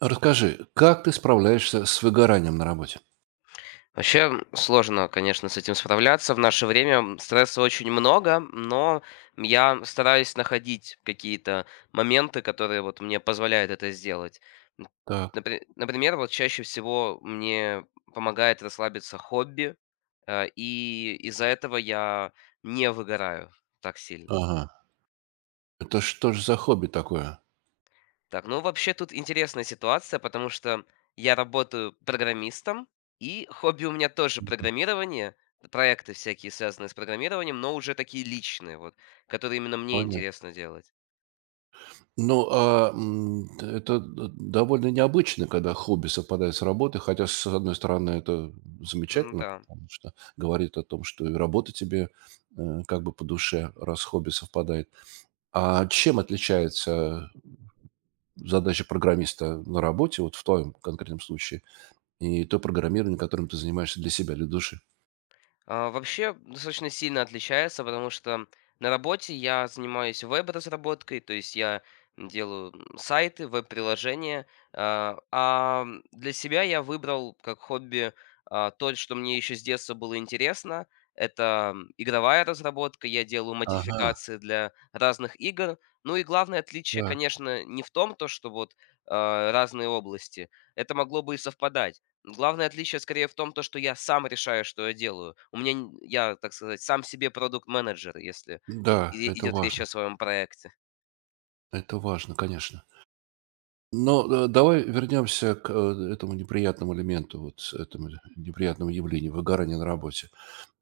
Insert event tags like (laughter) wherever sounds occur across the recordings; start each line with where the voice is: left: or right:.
right: Расскажи, как ты справляешься с выгоранием на работе?
left: Вообще сложно, конечно, с этим справляться. В наше время стресса очень много, но я стараюсь находить какие-то моменты, которые вот мне позволяют это сделать. М,
right: Так.
left: Например, вот чаще всего мне помогает расслабиться хобби, и из-за этого я не выгораю так сильно.
right: Ага. Это что же за хобби такое?
left: Так, ну вообще тут интересная ситуация, потому что я работаю программистом, и хобби у меня тоже
right: Мгм.
left: программирование, проекты всякие, связанные с программированием, но уже такие личные, вот, которые именно мне
right: Понятно.
left: интересно делать.
right: Ну, это довольно необычно, когда хобби совпадает с работой, хотя, с одной стороны, это
left: М,
right: замечательно,
left: Да.
right: потому что говорит о том, что и работа тебе как бы по душе, раз хобби совпадает. А чем отличается задача программиста на работе, вот в твоем конкретном случае, и то программирование, которым ты занимаешься для себя, для души?
left: Вообще достаточно сильно отличается, потому что на работе я занимаюсь веб-разработкой, то есть я делаю сайты, веб-приложения, для себя я выбрал как хобби то, что мне еще с детства было интересно. Это игровая разработка, я делаю
right: Ага,
left: модификации для разных игр. Ну и главное отличие,
right: да,
left: конечно, не в том, то, что вот разные области. Это могло бы и совпадать. Главное отличие скорее в том, то, что я сам решаю, что я делаю. У меня н я, так сказать, сам себе продукт-менеджер, если и
right: да,
left: и идет речь о своем проекте.
right: это важно, конечно. Но, давай вернемся к, этому неприятному элементу, вот этому неприятному явлению выгорания на работе.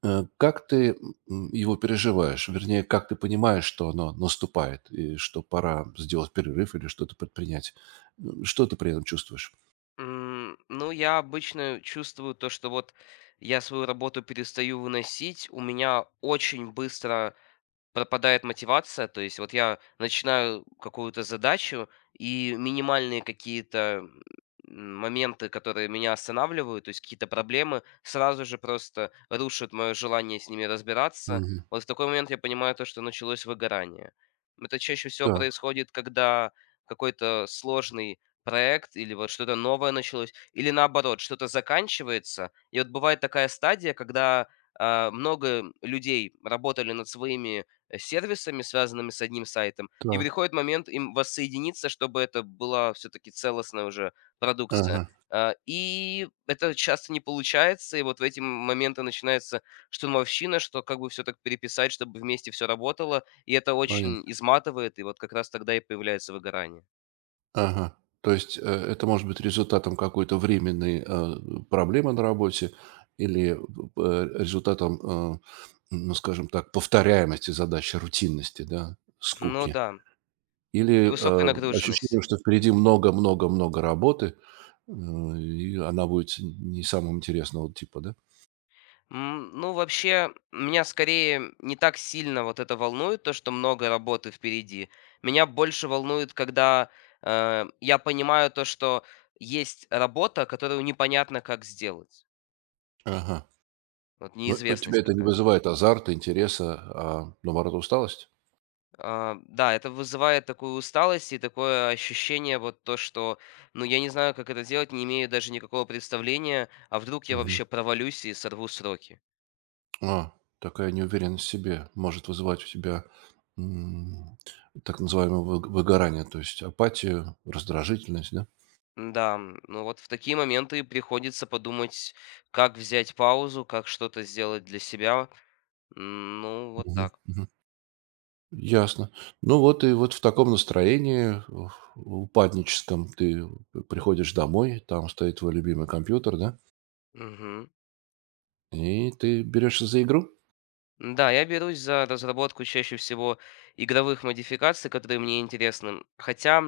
right: Как ты, его переживаешь? Вернее, как ты понимаешь, что оно наступает и что пора сделать перерыв или что-то предпринять? Что ты при этом чувствуешь?
left: Ну, я обычно чувствую то, что вот я свою работу перестаю выносить. У меня очень быстро пропадает мотивация, то есть вот я начинаю какую-то задачу, и минимальные какие-то, моменты, которые меня останавливают, то есть какие-то проблемы, сразу же просто рушат мое желание с ними разбираться.
right: Мгм.
left: Вот в такой момент я понимаю то, что началось выгорание. Это чаще всего
right: Так,
left: происходит, когда какой-то сложный проект или вот что-то новое началось, или наоборот, что-то заканчивается. И вот бывает такая стадия, когда, много людей работали над своими сервисами, связанными с одним сайтом, и
right: так.
left: приходит момент им воссоединиться, чтобы это была все-таки целостная уже продукция.
right: Ага,
left: И это часто не получается, и вот в эти моменты начинается штурмовщина, что как бы все так переписать, чтобы вместе все работало, и это очень
right: понятно.
left: изматывает, и вот как раз тогда и появляется выгорание.
right: Ага. То есть, это может быть результатом какой-то временной, проблемы на работе или результатом, э, ну, скажем так, повторяемости задачи, рутинности, да,
left: Ну
right: скуки.
left: да,
right: Или,
left: и высокая нагруженность.
right: ощущение, что впереди много-много-много работы, и она будет не самого интересного типа, да?
left: Ну, вообще, меня скорее не так сильно вот это волнует, то, что много работы впереди. Меня больше волнует, когда я понимаю то, что есть работа, которую непонятно, как сделать.
right: Ага.
left: Вот
right: Но у
left: неизвестность
right: тебя это не
left: такая.
right: вызывает азарта, интереса, а наоборот усталость?
left: Да, это вызывает такую усталость и такое ощущение вот то, что, ну, я не знаю, как это делать, не имею даже никакого представления, а вдруг я вообще провалюсь и сорву сроки.
right: А, такая неуверенность в себе может вызывать у тебя, м, так называемое вы выгорание, то есть апатию, раздражительность, да?
left: Да, ну вот в такие моменты приходится подумать, как взять паузу, как что-то сделать для себя. Ну, вот
right: Мгм,
left: так.
right: мгм. Ясно. Ну вот и вот в таком настроении у упадническом ты приходишь домой, там стоит твой любимый компьютер, да,
left: Мгм.
right: и ты берешься за игру?
left: Да, я берусь за разработку чаще всего игровых модификаций, которые мне интересны. Хотя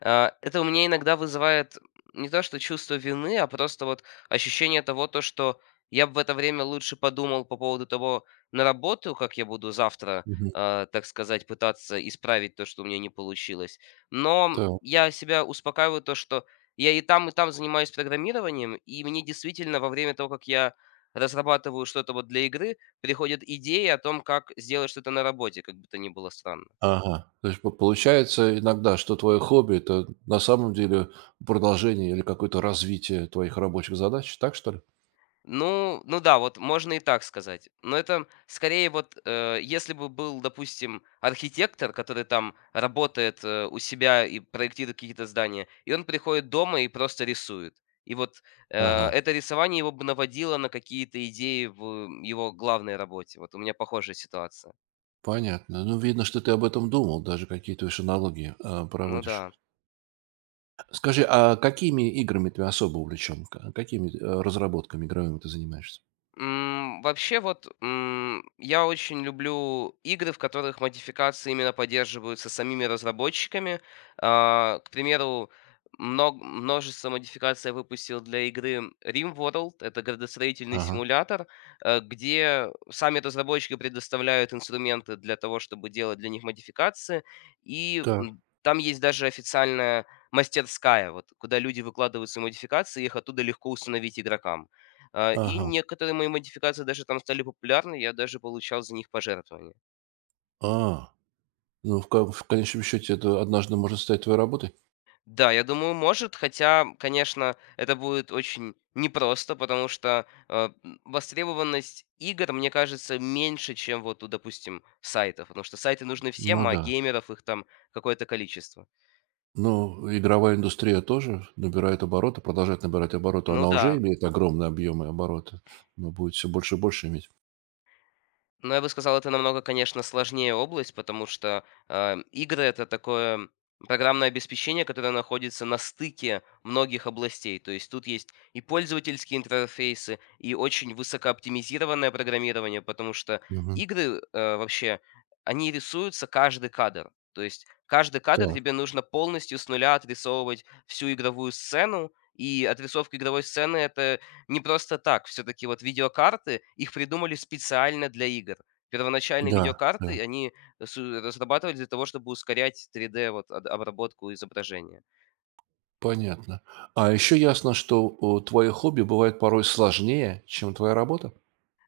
left: это у меня иногда вызывает не то что чувство вины, а просто вот ощущение того, то, что я бы в это время лучше подумал по поводу того, на работу, как я буду завтра,
right: Мгм.
left: так сказать, пытаться исправить то, что у меня не получилось. Но
right: Так.
left: я себя успокаиваю то, что я и там занимаюсь программированием, и мне действительно во время того, как я разрабатываю что-то вот для игры, приходят идеи о том, как сделать что-то на работе, как бы то ни было странно.
right: Ага. То есть по получается иногда, что твое хобби — это на самом деле продолжение или какое-то развитие твоих рабочих задач, так что ли?
left: Ну, да, вот можно и так сказать. Но это скорее вот, если бы был, допустим, архитектор, который там работает у себя и проектирует какие-то здания, и он приходит дома и просто рисует. И вот
right: Ага.
left: это рисование его бы наводило на какие-то идеи в его главной работе. Вот у меня похожая ситуация.
right: Понятно. Ну, видно, что ты об этом думал, даже какие-то уж аналогии
left: Ну да.
right: проводишь. Скажи, а какими играми ты особо увлечен? Какими разработками игровыми ты занимаешься?
left: Вообще вот, я очень люблю игры, в которых модификации именно поддерживаются самими разработчиками. К примеру, множество модификаций я выпустил для игры RimWorld. Это градостроительный
right: Ага.
left: симулятор, где сами разработчики предоставляют инструменты для того, чтобы делать для них модификации. И,
right: Так.
left: там есть даже официальная мастерская, вот, куда люди выкладывают свои модификации, и их оттуда легко установить игрокам. И
right: Ага.
left: некоторые мои модификации даже там стали популярны, я даже получал за них пожертвования.
right: А, ну, в конечном счете, это однажды может стать твоей работой?
left: Да, я думаю, может, хотя, конечно, это будет очень непросто, потому что востребованность игр, мне кажется, меньше, чем вот, допустим, сайтов, потому что сайты нужны всем,
right: Ну
left: а
right: да.
left: геймеров их там какое-то количество.
right: Ну, игровая индустрия тоже набирает обороты, продолжает набирать обороты.
left: Ну
right: Она уже
left: да.
right: имеет огромные объемы оборота, но будет все больше и больше иметь.
left: Но я бы сказал, это намного, конечно, сложнее область, потому что игры это такое программное обеспечение, которое находится на стыке многих областей. То есть тут есть и пользовательские интерфейсы, и очень высокооптимизированное программирование, потому что
right: Мгм.
left: игры вообще, они рисуются каждый кадр. То есть каждый кадр
right: Так.
left: тебе нужно полностью с нуля отрисовывать всю игровую сцену, и отрисовка игровой сцены это не просто так. Все-таки вот видеокарты, их придумали специально для игр. Первоначальные
right: Да.
left: видеокарты,
right: Да.
left: они разрабатывались для того, чтобы ускорять 3D вот, обработку изображения.
right: Понятно. А еще ясно, что у твое хобби бывает порой сложнее, чем твоя работа?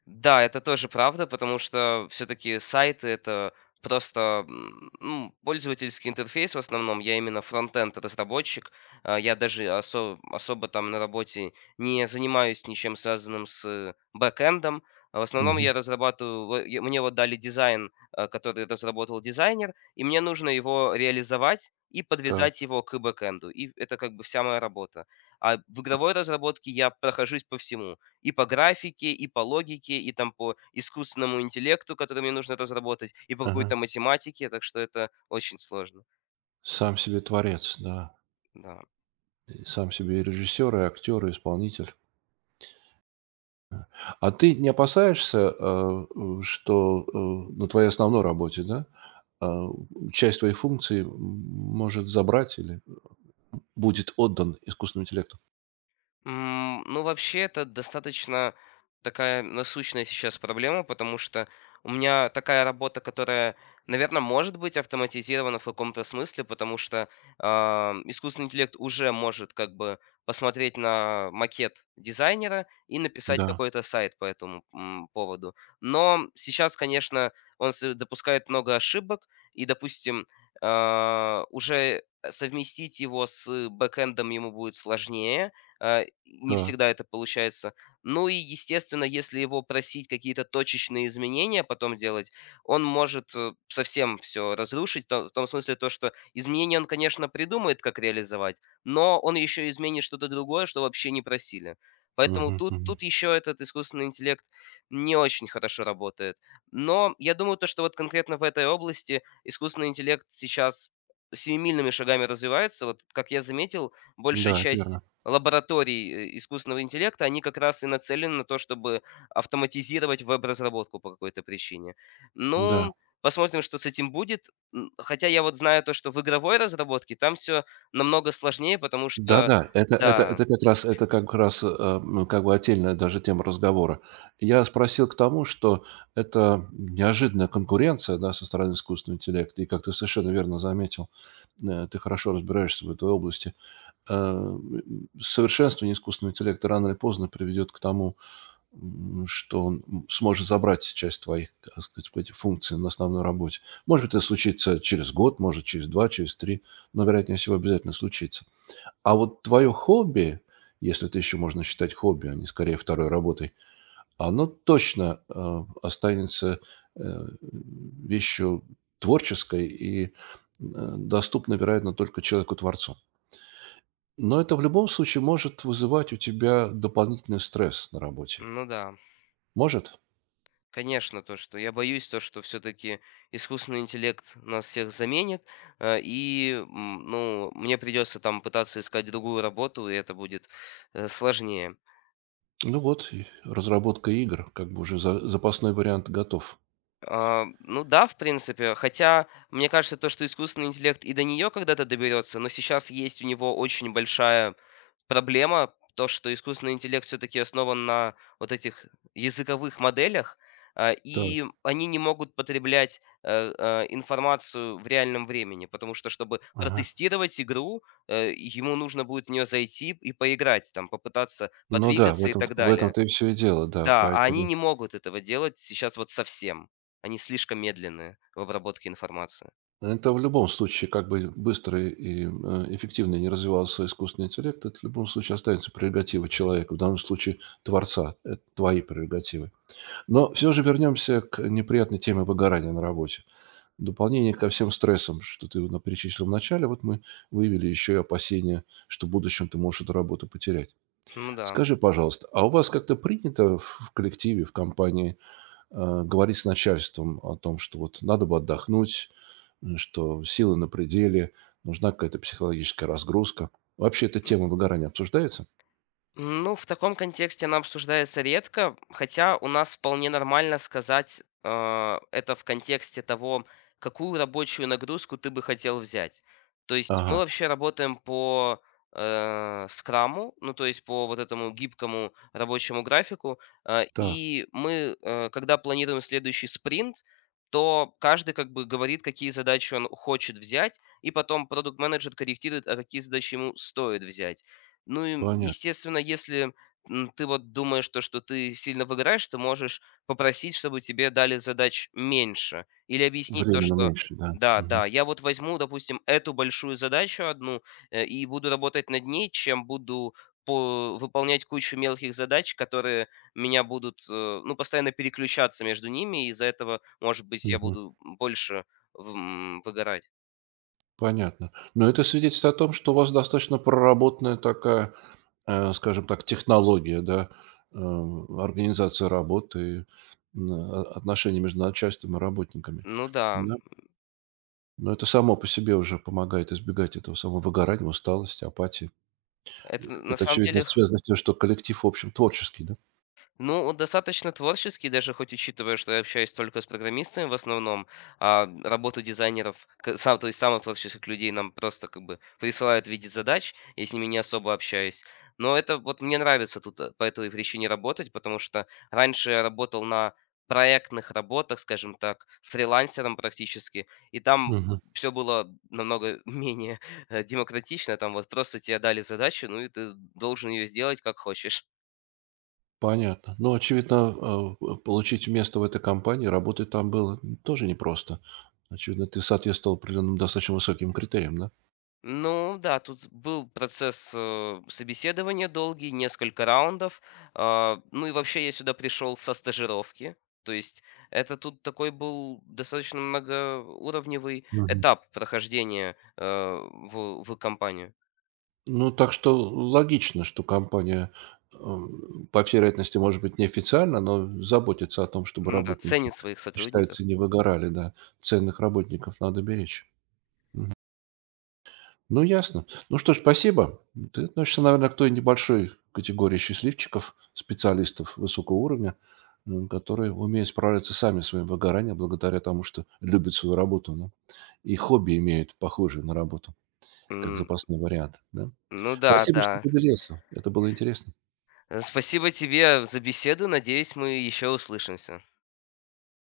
left: Да, это тоже правда, потому что все-таки сайты это просто ну, пользовательский интерфейс в основном. Я именно фронтенд разработчик. Я даже особо там на работе не занимаюсь ничем связанным с бэкэндом. В основном
right: Мгм.
left: я разрабатываю, мне вот дали дизайн, который разработал дизайнер, и мне нужно его реализовать и
right: Так.
left: подвязать его к бэкэнду. И это как бы вся моя работа. А в игровой разработке я прохожусь по всему. И по графике, и по логике, и там по искусственному интеллекту, который мне нужно разработать, и по
right: Ага.
left: какой-то математике, так что это очень сложно.
right: Сам себе творец, да.
left: Да.
right: И сам себе и режиссер, и актер, и исполнитель. А ты не опасаешься, что на твоей основной работе, да, э, часть твоих функций может забрать или будет отдан искусственному интеллекту?
left: Ну, вообще, это достаточно такая насущная сейчас проблема, потому что у меня такая работа, которая, наверное, может быть автоматизирована в каком-то смысле, потому что искусственный интеллект уже может как бы посмотреть на макет дизайнера и написать
right: Да,
left: какой-то сайт по этому поводу. Но сейчас, конечно, он допускает много ошибок, и, допустим, уже совместить его с бэкэндом ему будет сложнее, не
right: да.
left: всегда это получается. Ну и, естественно, если его просить какие-то точечные изменения потом делать, он может совсем все разрушить, в том смысле то, что изменения он, конечно, придумает, как реализовать, но он еще изменит что-то другое, что вообще не просили. Поэтому
right: Мгм,
left: тут,
right: мгм.
left: тут еще этот искусственный интеллект не очень хорошо работает. Но я думаю, то, что вот конкретно в этой области искусственный интеллект сейчас семимильными шагами развивается. Вот, как я заметил, большая
right: Да, это
left: часть
right: верно.
left: лабораторий, искусственного интеллекта, они как раз и нацелены на то, чтобы автоматизировать веб-разработку по какой-то причине.
right: Да.
left: Ну, посмотрим, что с этим будет. Хотя я вот знаю то, что в игровой разработке там все намного сложнее, потому что
right: Да-да, это это
left: да,
right: это как раз это как раз, как бы отдельная даже тема разговора. Я спросил к тому, что это неожиданная конкуренция, да, со стороны искусственного интеллекта. И как ты совершенно верно заметил, ты хорошо разбираешься в этой области. Совершенствование искусственного интеллекта рано или поздно приведет к тому, что он, сможет забрать часть твоих, так сказать, эти функций на основной работе. Может быть, это случится через год, может, через 2, через 3, но, вероятнее всего, обязательно случится. А вот твое хобби, если это еще можно считать хобби, а не скорее второй работой, оно точно останется вещью творческой и доступной, вероятно, только человеку-творцу. Но это в любом случае может вызывать у тебя дополнительный стресс на работе.
left: ну да,
right: Может?
left: конечно, то, что я боюсь, то, что все таки искусственный интеллект нас всех заменит, и, ну, мне придется там пытаться искать другую работу, и это будет, сложнее.
right: Ну вот, и разработка игр, как бы уже запасной вариант готов.
left: Ну да, в принципе. Хотя, мне кажется, то, что искусственный интеллект и до нее когда-то доберется, но сейчас есть у него очень большая проблема, то, что искусственный интеллект все-таки основан на вот этих языковых моделях,
right: Так,
left: и они не могут потреблять информацию в реальном времени, потому что, чтобы
right: ага.
left: протестировать игру, ему нужно будет в нее зайти и поиграть, там, попытаться
right: Ну да, в
left: подвигаться и
right: этом,
left: так
right: в
left: далее.
right: этом-то и все и дело, да,
left: Да, а они
right: поэтому
left: не могут этого делать сейчас вот совсем. Они слишком медленные в обработке информации.
right: это в любом случае, как бы быстро и эффективно не развивался искусственный интеллект, это в любом случае останется прерогатива человека, в данном случае творца, это твои прерогативы. Но все же вернемся к неприятной теме выгорания на работе. Дополнение ко всем стрессам, что ты перечислил в начале, вот мы выявили еще и опасения, что в будущем ты можешь эту работу потерять.
left: Ну да.
right: Скажи, пожалуйста, а у вас как-то принято в коллективе, в компании говорить с начальством о том, что вот надо бы отдохнуть, что силы на пределе, нужна какая-то психологическая разгрузка. Вообще эта тема выгорания обсуждается?
left: Ну, в таком контексте она обсуждается редко, хотя у нас вполне нормально сказать это в контексте того, какую рабочую нагрузку ты бы хотел взять. То есть мы
right: Ага,
left: вообще работаем по скраму, ну то есть по вот этому гибкому рабочему графику,
right: так,
left: и мы, когда планируем следующий спринт, то каждый как бы говорит, какие задачи он хочет взять, и потом продукт-менеджер корректирует, а какие задачи ему стоит взять. Ну и,
right: понятно.
left: естественно, если, ты вот думаешь, то, что ты сильно выгораешь, ты можешь попросить, чтобы тебе дали задач меньше. Или объяснить то,
right: Временно
left: что
right: меньше, да.
left: да, да,
right: Мгм,
left: я вот возьму, допустим, эту большую задачу одну, и буду работать над ней, чем буду по выполнять кучу мелких задач, которые меня будут, ну, постоянно переключаться между ними, и из-за этого, может быть, я
right: мгм.
left: буду больше выгорать.
right: Понятно. Но это свидетельствует о том, что у вас достаточно проработанная такая, скажем так, технология, да, организация работы, и отношения между начальством и работниками.
left: Ну да,
right: Но это само по себе уже помогает избегать этого самого выгорания, усталости, апатии. Э,
left: это на
right: это,
left: самом
right: очевидно,
left: деле
right: связано с тем, что коллектив, в общем, творческий, да?
left: Ну, он достаточно творческий, даже хоть учитывая, что я общаюсь только с программистами в основном, а работу дизайнеров, сам, то есть самых творческих людей нам просто как бы присылают в виде задач, я с ними не особо общаюсь. Но это вот мне нравится тут по этой причине работать, потому что раньше я работал на проектных работах, скажем так, фрилансером практически, и там
right: Мгм.
left: все было намного (laughs) менее демократично, там вот просто тебе дали задачу, ну и ты должен ее сделать как хочешь.
right: Понятно. Ну, очевидно, получить место в этой компании, работать там было тоже непросто. Очевидно, ты соответствовал определенным достаточно высоким критериям, да?
left: Ну да, тут был процесс, собеседования долгий, несколько раундов. Ну и вообще я сюда пришел со стажировки. То есть это тут такой был достаточно многоуровневый
right: Мгм.
left: этап прохождения, в компанию.
right: Ну, так что логично, что компания, по всей вероятности, может быть, неофициально, но заботится о том, чтобы
left: М-да,
right: работники,
left: ценит своих сотрудников.
right: считается, не выгорали, да. Ценных работников надо беречь. Ну, ясно. Ну что ж, спасибо. Ты относишься, наверное, к той небольшой категории счастливчиков, специалистов высокого уровня, которые умеют справляться сами с своим выгоранием благодаря тому, что любят свою работу, ну, и хобби имеют похожие на работу, как
left: М,
right: запасной вариант, да.
left: ну да,
right: Спасибо, что
left: да.
right: поделился. Это было интересно.
left: Спасибо тебе за беседу. Надеюсь, мы еще услышимся.